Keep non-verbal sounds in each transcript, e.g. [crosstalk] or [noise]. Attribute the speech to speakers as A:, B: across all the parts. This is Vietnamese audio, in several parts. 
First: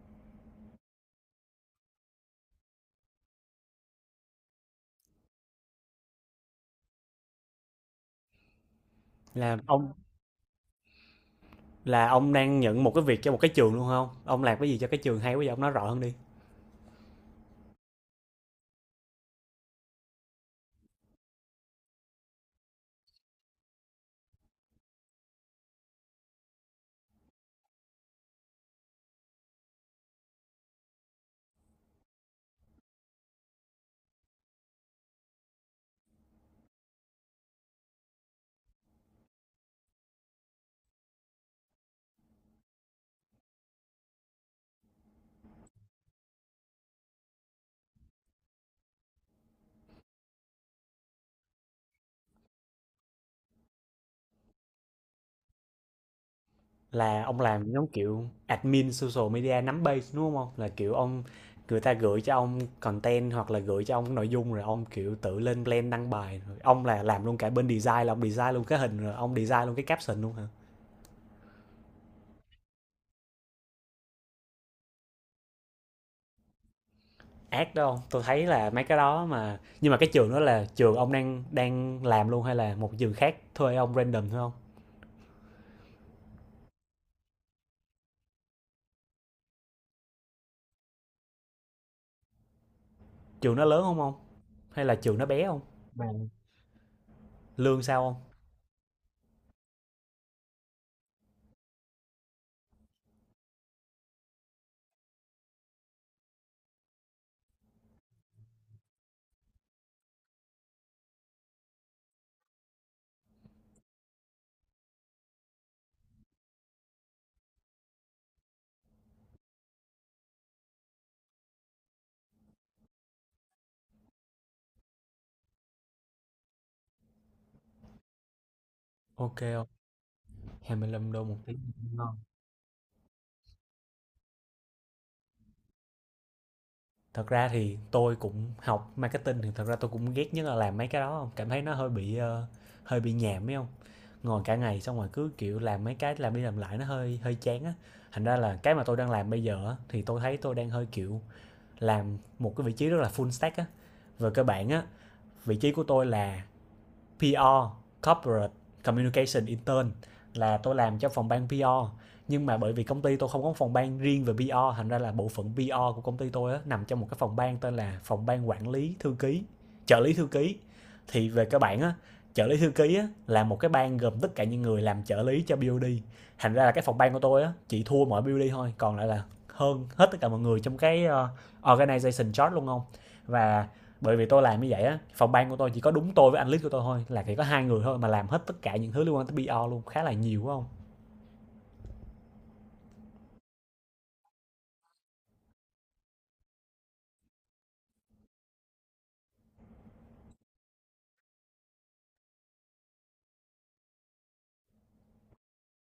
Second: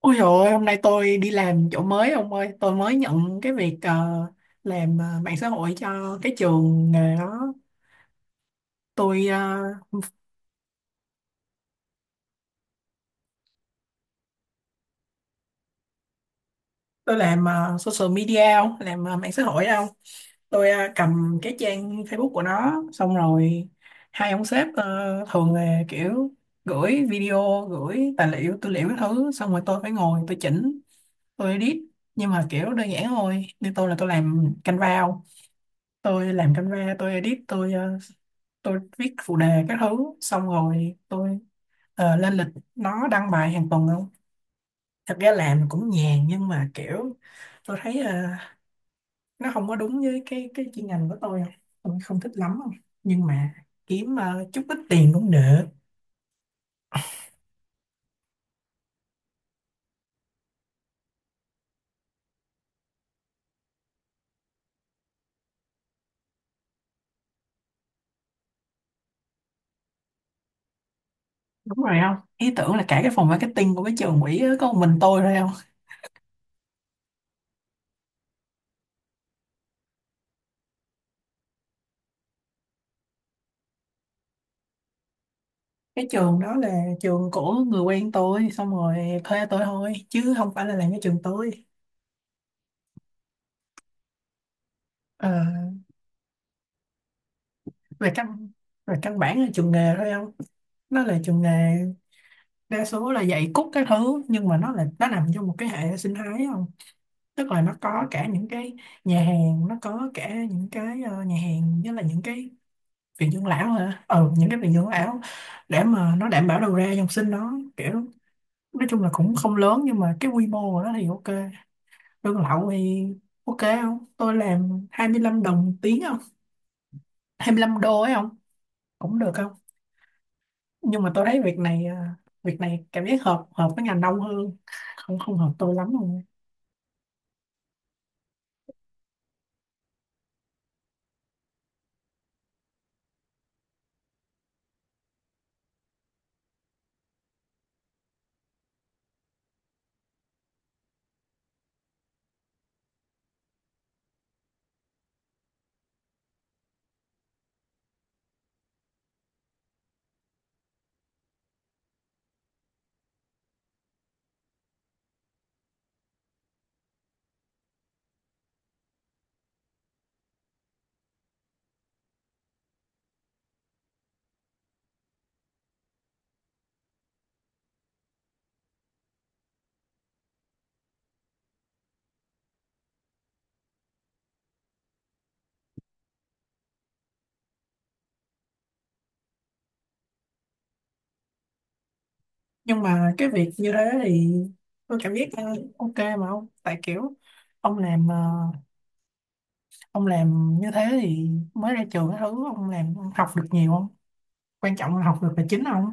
A: Ôi trời ơi, hôm nay tôi đi làm chỗ mới ông ơi, tôi mới nhận cái việc, làm mạng xã hội cho cái trường nghề đó. Tôi
B: Là ông là ông đang nhận một cái việc cho một cái trường luôn không? Ông làm cái gì cho cái trường hay quá vậy? Ông nói rõ hơn đi.
A: làm social media, ông, làm mạng xã hội không? Tôi cầm cái trang Facebook của nó, xong rồi hai ông sếp thường là kiểu gửi video, gửi tài liệu, tư liệu cái thứ, xong rồi tôi phải ngồi tôi chỉnh, tôi edit, nhưng mà kiểu đơn giản thôi. Như tôi là tôi làm Canva, tôi làm camera, tôi edit, tôi tôi viết phụ đề các thứ, xong rồi tôi lên lịch nó đăng bài hàng tuần không. Thật ra làm cũng nhàn, nhưng mà kiểu tôi thấy nó không có đúng với cái chuyên ngành của tôi không, tôi không thích lắm không, nhưng mà kiếm chút ít tiền cũng được.
B: Là ông làm giống kiểu admin social media nắm base đúng không? Là kiểu ông người ta gửi cho ông content hoặc là gửi cho ông cái nội dung rồi ông, kiểu, tự lên plan đăng bài rồi ông là làm luôn cả bên design, là ông design luôn cái hình rồi ông design luôn cái caption luôn hả?
A: Đúng rồi không, ý tưởng là cả cái phòng marketing của cái trường quỹ á, có một mình tôi thôi không.
B: Ác đó không? Tôi thấy là mấy cái đó mà, nhưng mà cái trường đó là trường ông đang đang làm luôn hay là một trường khác thuê ông random thôi không?
A: Cái trường đó là trường của người quen tôi, xong rồi thuê tôi thôi chứ không phải là làm cái trường tôi.
B: Trường nó lớn không không Hay là trường nó
A: Ờ
B: bé không? Lương sao
A: về
B: không?
A: căn Về căn bản là trường nghề thôi không, nó là trường nghề. Đa số là dạy cút các thứ, nhưng mà nó nằm trong một cái hệ sinh thái không, tức là nó có cả những cái nhà hàng, nó có cả những cái nhà hàng với là những cái viện dưỡng lão hả ừ những cái viện dưỡng lão, để mà nó đảm bảo đầu ra dòng sinh nó. Kiểu nói chung là cũng không lớn, nhưng mà cái quy mô của nó thì ok. Lương lậu thì ok không, tôi làm 25 đồng một tiếng không, 25 đô ấy không, cũng được
B: Ok,
A: không. Nhưng
B: 25
A: mà
B: đô
A: tôi
B: một
A: thấy việc
B: tiếng.
A: này à, việc này cảm giác hợp hợp với ngành đông hơn Không, không hợp tôi lắm luôn.
B: Thật ra thì tôi cũng học marketing, thì thật ra tôi cũng ghét nhất là làm mấy cái đó không? Cảm thấy nó hơi bị nhàm ấy không? Ngồi cả ngày xong rồi cứ kiểu làm mấy cái, làm đi làm lại nó hơi hơi chán á. Thành ra là cái mà tôi đang làm bây giờ á, thì tôi thấy tôi đang hơi kiểu làm một cái vị trí rất là full stack á. Về cơ bản á, vị trí của tôi là PR Corporate Communication Intern, là tôi làm cho phòng ban PR, nhưng mà bởi vì công ty tôi không có phòng ban riêng về PR, thành ra là bộ phận PR của công ty tôi á, nằm trong một cái phòng ban tên là phòng ban quản lý thư ký, trợ lý thư ký. Thì về các bạn á, trợ lý thư ký á, là một cái ban gồm tất cả những người làm trợ lý cho BOD, thành ra là cái phòng ban của tôi á, chỉ thua mỗi BOD thôi, còn lại là hơn hết tất cả mọi người trong cái organization chart luôn không. Và bởi vì tôi làm như vậy á, phòng ban của tôi chỉ có đúng tôi với anh lít của tôi thôi, là chỉ có hai người thôi mà làm hết tất cả những thứ liên quan tới PR luôn, khá là nhiều phải không?
A: Nhưng mà cái việc như thế thì tôi cảm giác ok mà ông, tại kiểu ông làm ờ, ông làm như thế thì mới ra trường cái thứ, ông làm ông học được nhiều không, quan trọng là học được là chính không.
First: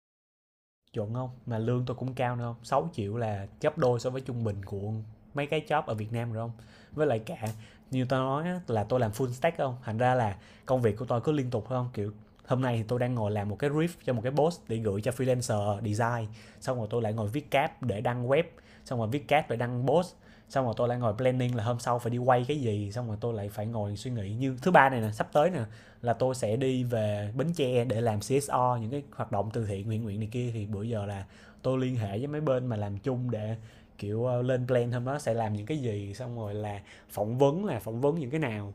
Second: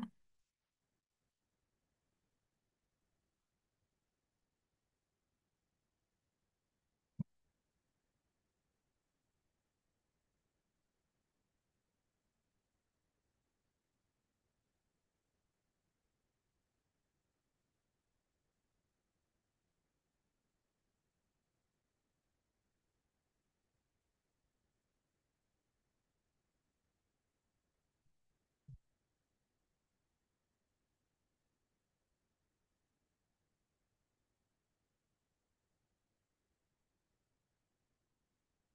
B: Chuẩn không, mà lương tôi cũng cao nữa không, 6 triệu là gấp đôi so với trung bình của mấy cái job ở Việt Nam rồi không. Với lại cả như tôi nói á, là tôi làm full stack không, thành ra là công việc của tôi cứ liên tục không, kiểu hôm nay thì tôi đang ngồi làm một cái riff cho một cái post để gửi cho freelancer design, xong rồi tôi lại ngồi viết cap để đăng web, xong rồi viết cap để đăng post, xong rồi tôi lại ngồi planning là hôm sau phải đi quay cái gì, xong rồi tôi lại phải ngồi suy nghĩ như thứ ba này nè sắp tới nè, là tôi sẽ đi về Bến Tre để làm CSO những cái hoạt động từ thiện nguyện nguyện này kia. Thì bữa giờ là tôi liên hệ với mấy bên mà làm chung để kiểu lên plan hôm đó sẽ làm những cái gì, xong rồi là phỏng vấn những cái nào.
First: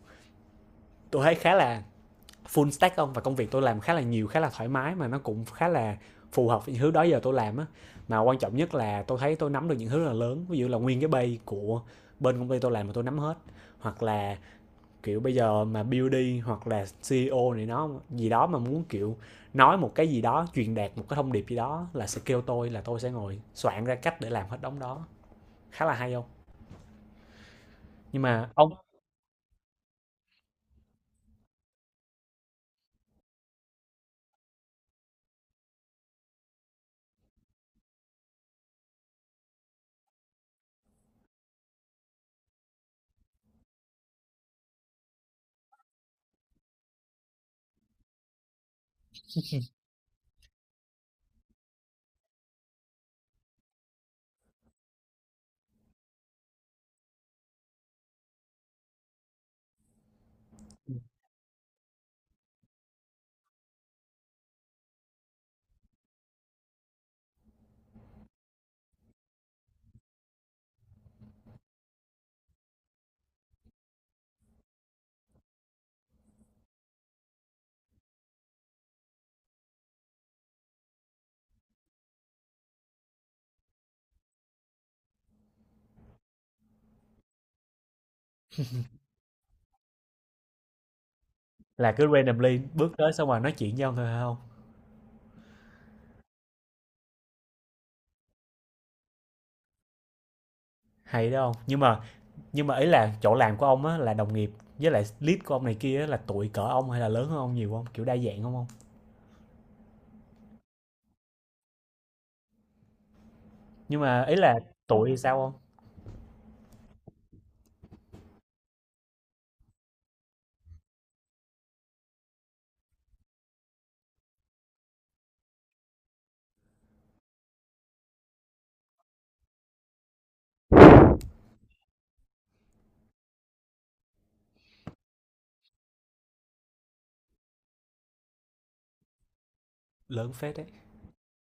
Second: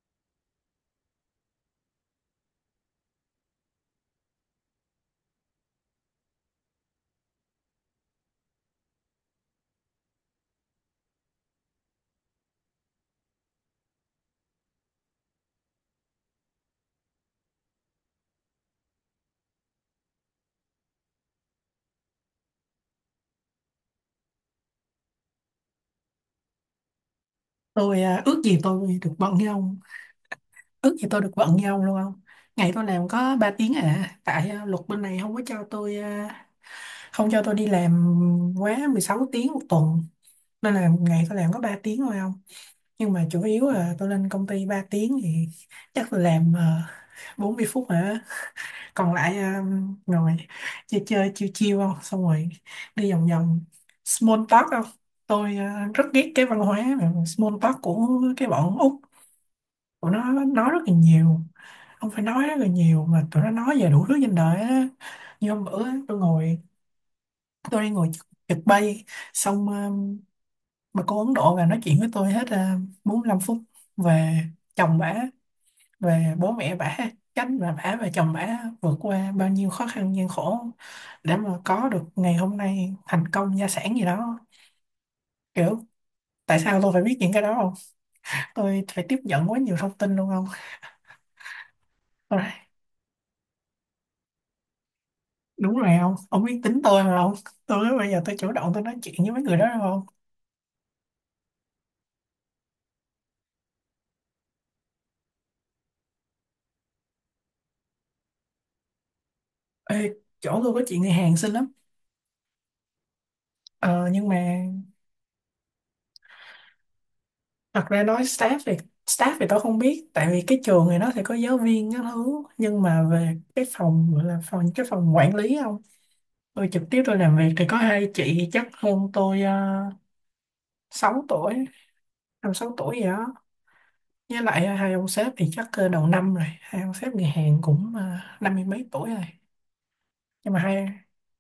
B: Tôi thấy khá là full stack không, và công việc tôi làm khá là nhiều, khá là thoải mái, mà nó cũng khá là phù hợp với những thứ đó giờ tôi làm á. Mà quan trọng nhất là tôi thấy tôi nắm được những thứ rất là lớn, ví dụ là nguyên cái bay của bên công ty tôi làm mà tôi nắm hết. Hoặc là kiểu bây giờ mà BD hoặc là CEO này nó gì đó mà muốn kiểu nói một cái gì đó, truyền đạt một cái thông điệp gì đó, là sẽ kêu tôi, là tôi sẽ ngồi soạn ra cách để làm hết đống đó, khá là hay không.
A: Tôi
B: Nhưng
A: ước
B: mà
A: gì
B: ông
A: tôi được bận như ông, ước gì tôi được bận như ông luôn không. Ngày tôi làm có 3 tiếng à, tại luật bên này không có cho tôi, ờ, không cho tôi đi làm quá 16 tiếng một tuần. Nên là một ngày tôi làm có 3 tiếng thôi không. Nhưng mà chủ yếu là tôi lên công ty 3 tiếng, thì chắc tôi làm 40 phút hả? Còn lại ngồi chơi chơi chiêu chiêu không, xong rồi đi vòng vòng small talk không. Tôi rất ghét cái văn hóa mà small talk của cái bọn Úc. Tụi nó nói rất là nhiều. Không phải nói rất là nhiều mà tụi nó nói về đủ thứ trên đời á. Như hôm bữa á, tôi ngồi tôi đi ngồi trực trực bay xong mà cô Ấn Độ là nói chuyện với tôi hết à, 45 phút về chồng bả, về bố mẹ bả, cách mà bả và chồng bả vượt qua bao nhiêu khó khăn gian khổ để mà có được ngày hôm nay, thành công gia sản gì đó, kiểu tại sao tôi phải biết những cái đó không, tôi phải tiếp nhận quá nhiều thông tin luôn không.
B: Là cứ randomly
A: Tôi-
B: bước tới xong rồi nói chuyện với ông thôi hay không?
A: đúng rồi không, ông biết tính tôi mà không, tôi bây giờ tôi chủ động tôi nói chuyện với mấy người đó đâu không.
B: Hay đó không, nhưng mà ý là chỗ làm của ông á, là đồng nghiệp với lại lead của ông này kia á, là tuổi cỡ ông hay là lớn hơn ông nhiều không, kiểu đa dạng không không
A: Ê, chỗ tôi có chuyện người Hàn xinh lắm,
B: Nhưng
A: ờ,
B: mà
A: nhưng
B: ý là
A: mà
B: tuổi thì sao không?
A: thật ra nói staff thì tôi không biết, tại vì cái trường này nó sẽ có giáo viên các thứ, nhưng mà về cái phòng gọi là phòng cái phòng quản lý không, tôi trực tiếp tôi làm việc thì có hai chị chắc hơn tôi uh, 6 tuổi, 5, 6 tuổi gì đó. Với lại hai ông sếp thì chắc đầu năm rồi, hai ông sếp người Hàn cũng 50 mấy tuổi rồi.
B: Lớn
A: Nhưng
B: phết
A: mà
B: đấy.
A: hai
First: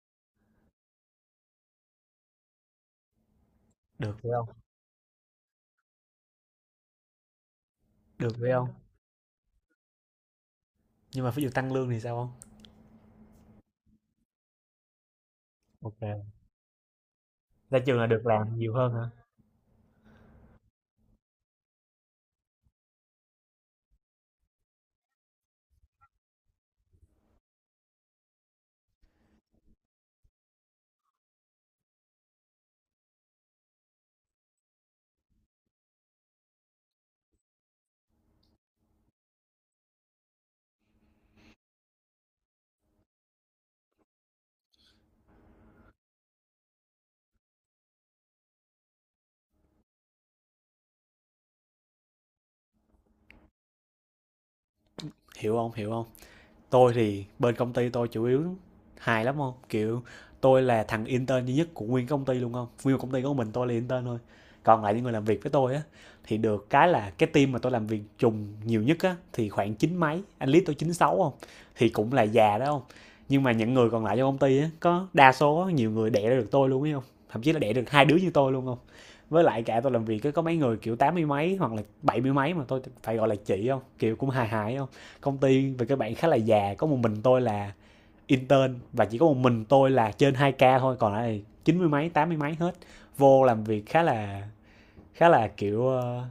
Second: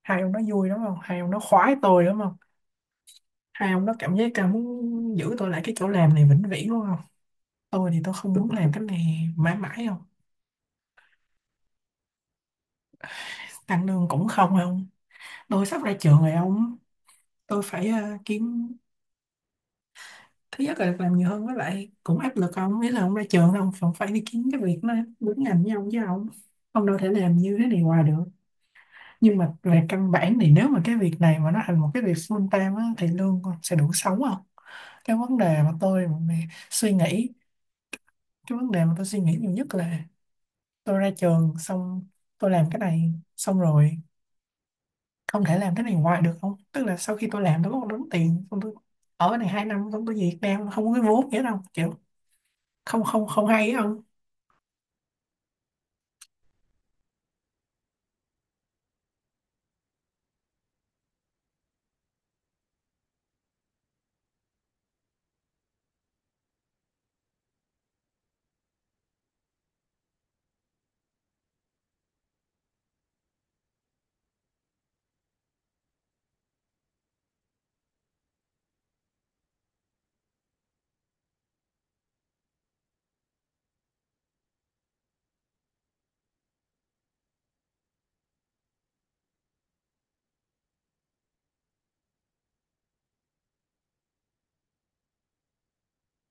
A: hai ông nó vui đúng không, hai ông nó khoái tôi đúng không, hai ông nó
B: Được
A: cảm giác
B: phải
A: là
B: không?
A: muốn giữ tôi lại cái chỗ làm này vĩnh viễn đúng không. Tôi thì tôi không
B: Được
A: muốn
B: phải không?
A: làm cái này mãi mãi.
B: Nhưng mà ví dụ tăng lương thì sao không?
A: Anh lương cũng không không. Tôi sắp ra trường rồi
B: Ok.
A: ông, tôi
B: Ra
A: phải
B: trường là được làm
A: kiếm.
B: nhiều hơn hả?
A: Thứ nhất là được làm nhiều hơn, với lại cũng áp lực ông, nghĩa là ông ra trường ông còn phải đi kiếm cái việc nó đúng ngành với ông chứ ông đâu thể làm như thế này hoài được. Nhưng mà về căn bản thì nếu mà cái việc này mà nó thành một cái việc full time á, thì lương con sẽ đủ sống không. cái vấn đề mà tôi mà suy nghĩ cái vấn đề mà tôi suy nghĩ nhiều nhất là tôi ra trường xong tôi làm cái này xong rồi không thể làm cái này hoài được không, tức là sau khi tôi làm tôi có một đống tiền xong tôi ở cái này 2 năm xong tôi về Việt Nam không có cái vốn nghĩa đâu, kiểu không, không, không hay á ông.
B: Hiểu không, hiểu không. Tôi thì bên công ty tôi chủ yếu hài lắm không, kiểu tôi là thằng intern duy nhất của nguyên công ty luôn không, nguyên công ty của mình tôi là intern thôi. Còn lại những người làm việc với tôi á, thì được cái là cái team mà tôi làm việc trùng nhiều nhất á, thì khoảng chín mấy, anh lý tôi 96 không, thì cũng là già đó không. Nhưng mà những người còn lại trong công ty á, có đa số nhiều người đẻ ra được tôi luôn ấy không, thậm chí là đẻ được hai đứa như tôi luôn không. Với lại cả tôi làm việc á, có mấy người kiểu tám mươi mấy hoặc là bảy mươi mấy mà tôi phải gọi là chị không, kiểu cũng hài hài không. Công ty về các bạn khá là già, có một mình tôi là intern và chỉ có một mình tôi là trên 2K thôi, còn lại chín mươi mấy, tám mươi mấy hết. Vô làm việc khá là kiểu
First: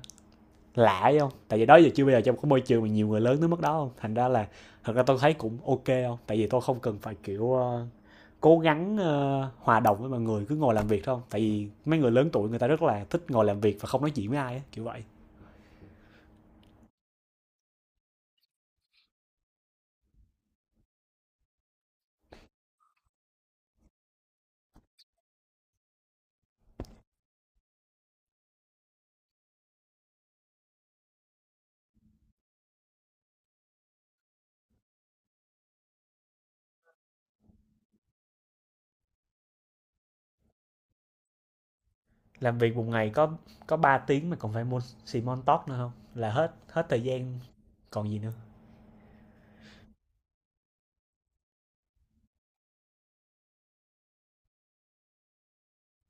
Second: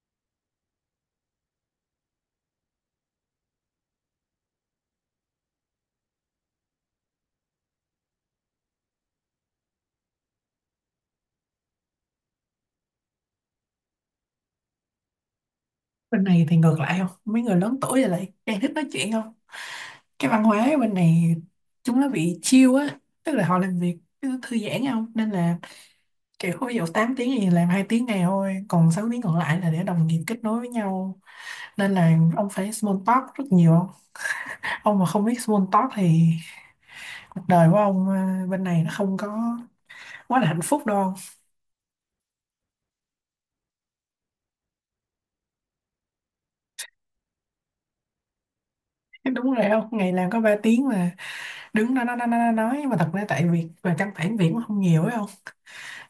B: lạ ấy không, tại vì đó giờ chưa, bây giờ trong cái môi trường mà nhiều người lớn tới mức đó không. Thành ra là thật ra tôi thấy cũng ok không, tại vì tôi không cần phải kiểu cố gắng hòa đồng với mọi người, cứ ngồi làm việc thôi không, tại vì mấy người lớn tuổi người ta rất là thích ngồi làm việc và không nói chuyện với ai á kiểu vậy.
A: Bên này thì ngược lại không, mấy người lớn tuổi rồi lại càng thích nói chuyện không. Cái văn hóa ở bên này chúng nó bị chill á, tức là họ làm việc cứ thư giãn không, nên là kiểu ví dụ 8 tiếng thì làm 2 tiếng này thôi, còn 6 tiếng còn lại là để đồng nghiệp kết nối với nhau. Nên là ông phải small talk rất nhiều, ông mà không biết small talk thì cuộc đời của ông à, bên này nó không có quá là hạnh phúc đâu.
B: Làm việc một ngày có 3 tiếng mà còn phải môn xì mon tóc nữa không, là hết hết thời gian còn gì nữa.
A: [laughs] Đúng rồi không, ngày làm có 3 tiếng mà đứng đó nói, mà thật ra tại việc và căn bản việc cũng không nhiều ấy không,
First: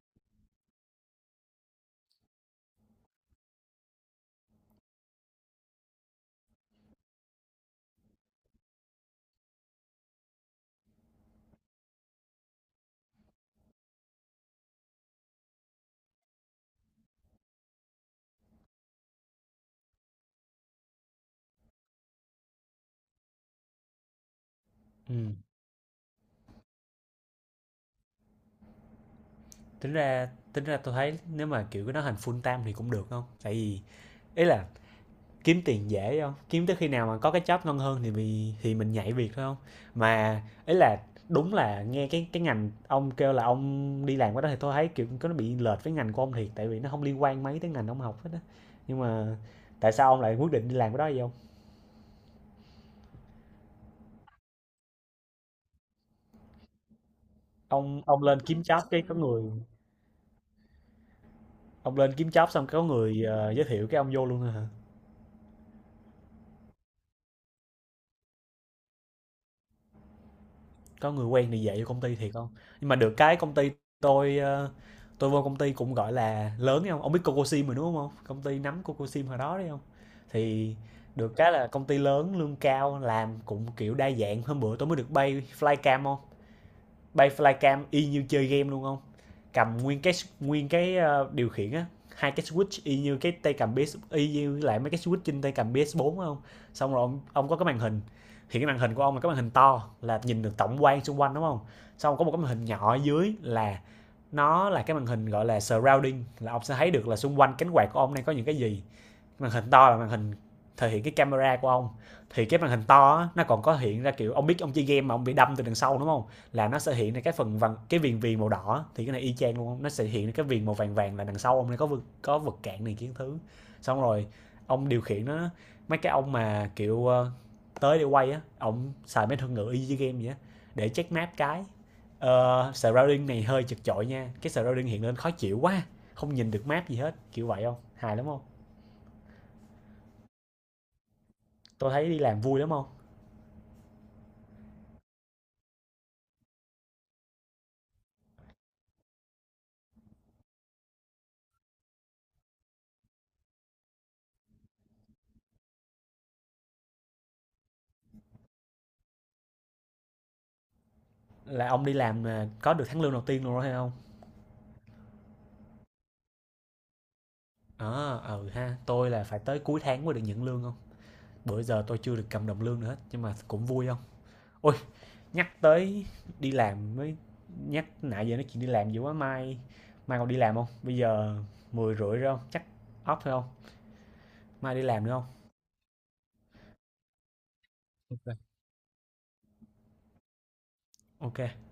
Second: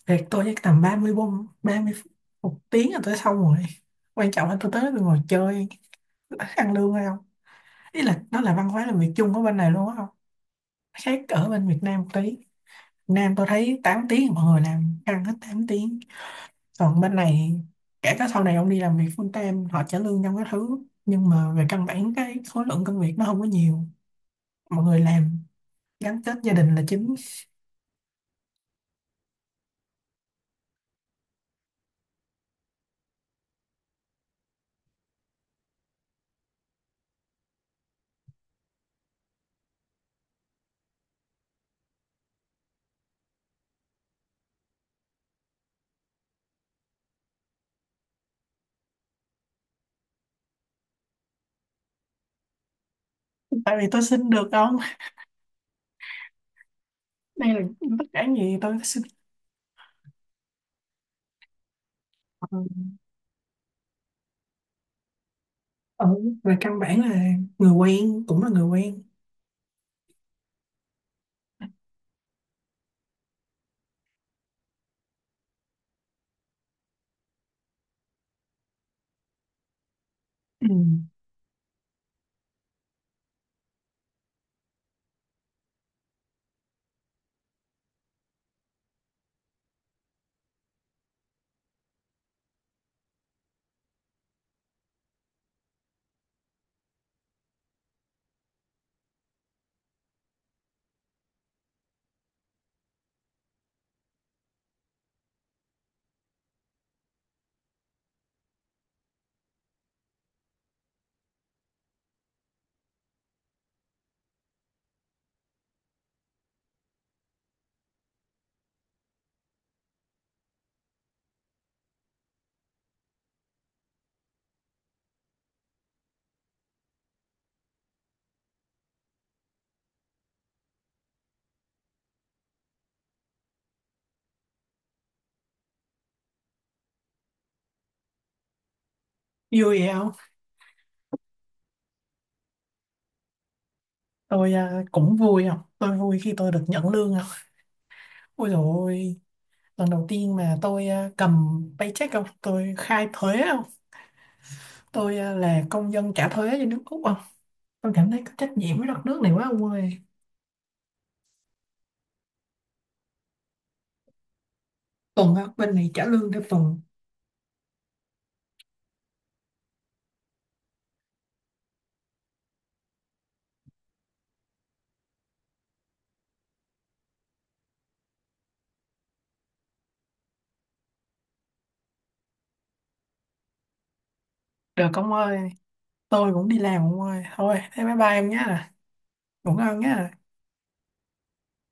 A: việc tôi chắc tầm 30 bông 30 phút một tiếng là tôi xong rồi. Quan trọng là tôi tới đó tôi ngồi chơi ăn lương hay không. Ý là nó là văn hóa làm việc chung ở bên này luôn á không, khác ở bên Việt Nam một tí. Việt Nam tôi thấy 8 tiếng mọi người làm ăn hết 8 tiếng, còn bên này kể cả sau này ông đi làm việc full time họ trả lương trong cái thứ, nhưng mà về căn bản cái khối lượng công việc nó không có nhiều. Mọi người
B: Ừ.
A: làm gắn kết gia đình là chính.
B: Tính ra tôi thấy nếu mà kiểu cái đó thành full time thì cũng được không, tại vì ý là kiếm tiền dễ không, kiếm tới khi nào mà có cái job ngon hơn thì mình nhảy việc thôi không. Mà ý là đúng là nghe cái ngành ông kêu là ông đi làm cái đó thì tôi thấy kiểu có nó bị lệch với ngành của ông thiệt, tại vì nó không liên quan mấy tới ngành ông học hết á. Nhưng mà tại sao ông lại quyết định đi làm cái đó vậy không?
A: Tại vì tôi xin được không, đây là
B: ông
A: tất
B: ông
A: cả
B: lên
A: gì
B: kiếm
A: tôi
B: job
A: xin.
B: cái có người Ông lên kiếm
A: Ờ,
B: job xong có người giới thiệu cái ông vô luôn thôi hả?
A: ừ, về căn bản là người quen cũng là người quen.
B: Có người quen thì dạy vô công ty thiệt không? Nhưng mà được cái công ty, tôi ờ, tôi vô công ty cũng gọi là lớn đấy không? Ông biết Cocosim rồi đúng không? Công ty nắm Cocosim hồi đó đấy không?
A: Ừ.
B: Thì được cái là công ty lớn, lương cao, làm cũng kiểu đa dạng, hôm bữa tôi mới được bay flycam không? Bay flycam y như chơi game luôn không, cầm nguyên cái điều khiển á, hai cái switch y như cái tay cầm PS, y như lại mấy cái switch trên tay cầm PS4 phải không? Xong rồi ông có cái màn hình. Thì cái màn hình của ông là cái màn hình to, là nhìn được tổng quan xung quanh đúng không? Xong có một cái màn hình nhỏ ở dưới, là nó là cái màn hình gọi là surrounding, là ông sẽ thấy được là xung quanh cánh quạt của ông đang có những cái gì. Màn hình to là màn hình thể hiện cái camera của ông. Thì cái màn hình to á, nó còn có hiện ra, kiểu ông biết ông chơi game mà ông bị đâm từ đằng sau đúng không, là nó sẽ hiện ra cái phần vàng, cái viền viền màu đỏ. Thì cái này y chang luôn, nó sẽ hiện ra cái viền màu vàng vàng là đằng sau ông này có vực, có vật cản này kiến thứ. Xong rồi ông điều khiển nó, mấy cái ông mà kiểu tới để quay á, ông xài mấy thuật ngữ y như game vậy á, để check map cái surrounding này hơi chật chội nha, cái surrounding hiện lên khó chịu quá, không nhìn được map gì hết kiểu vậy không, hài lắm không.
A: Vui vậy không.
B: Tôi thấy đi làm vui lắm không.
A: Tôi à, cũng vui không, tôi vui khi tôi được nhận lương không. Ôi dồi ôi, lần đầu tiên mà tôi à, cầm paycheck không, tôi khai thuế không. Tôi à, là công dân trả thuế cho nước Úc không, tôi cảm thấy có trách nhiệm với đất nước này quá ông ơi.
B: Là ông đi làm mà có được tháng lương đầu tiên luôn rồi hay không?
A: Tuần á, bên này trả lương theo tuần.
B: Ờ à, ừ ha, tôi là phải tới cuối tháng mới được nhận lương không, bữa giờ tôi chưa được cầm đồng lương nữa hết nhưng mà cũng vui không. Ôi, nhắc tới đi làm mới nhắc, nãy giờ nói chuyện đi làm dữ quá, mai mai còn đi làm không, bây giờ 10 rưỡi rồi không, chắc off thôi không, mai đi
A: Được
B: làm nữa
A: ông
B: không.
A: ơi, tôi cũng đi làm ông ơi. Thôi thế bye bye em
B: Ok.
A: nhé, ngủ ngon nhé.
B: Ok.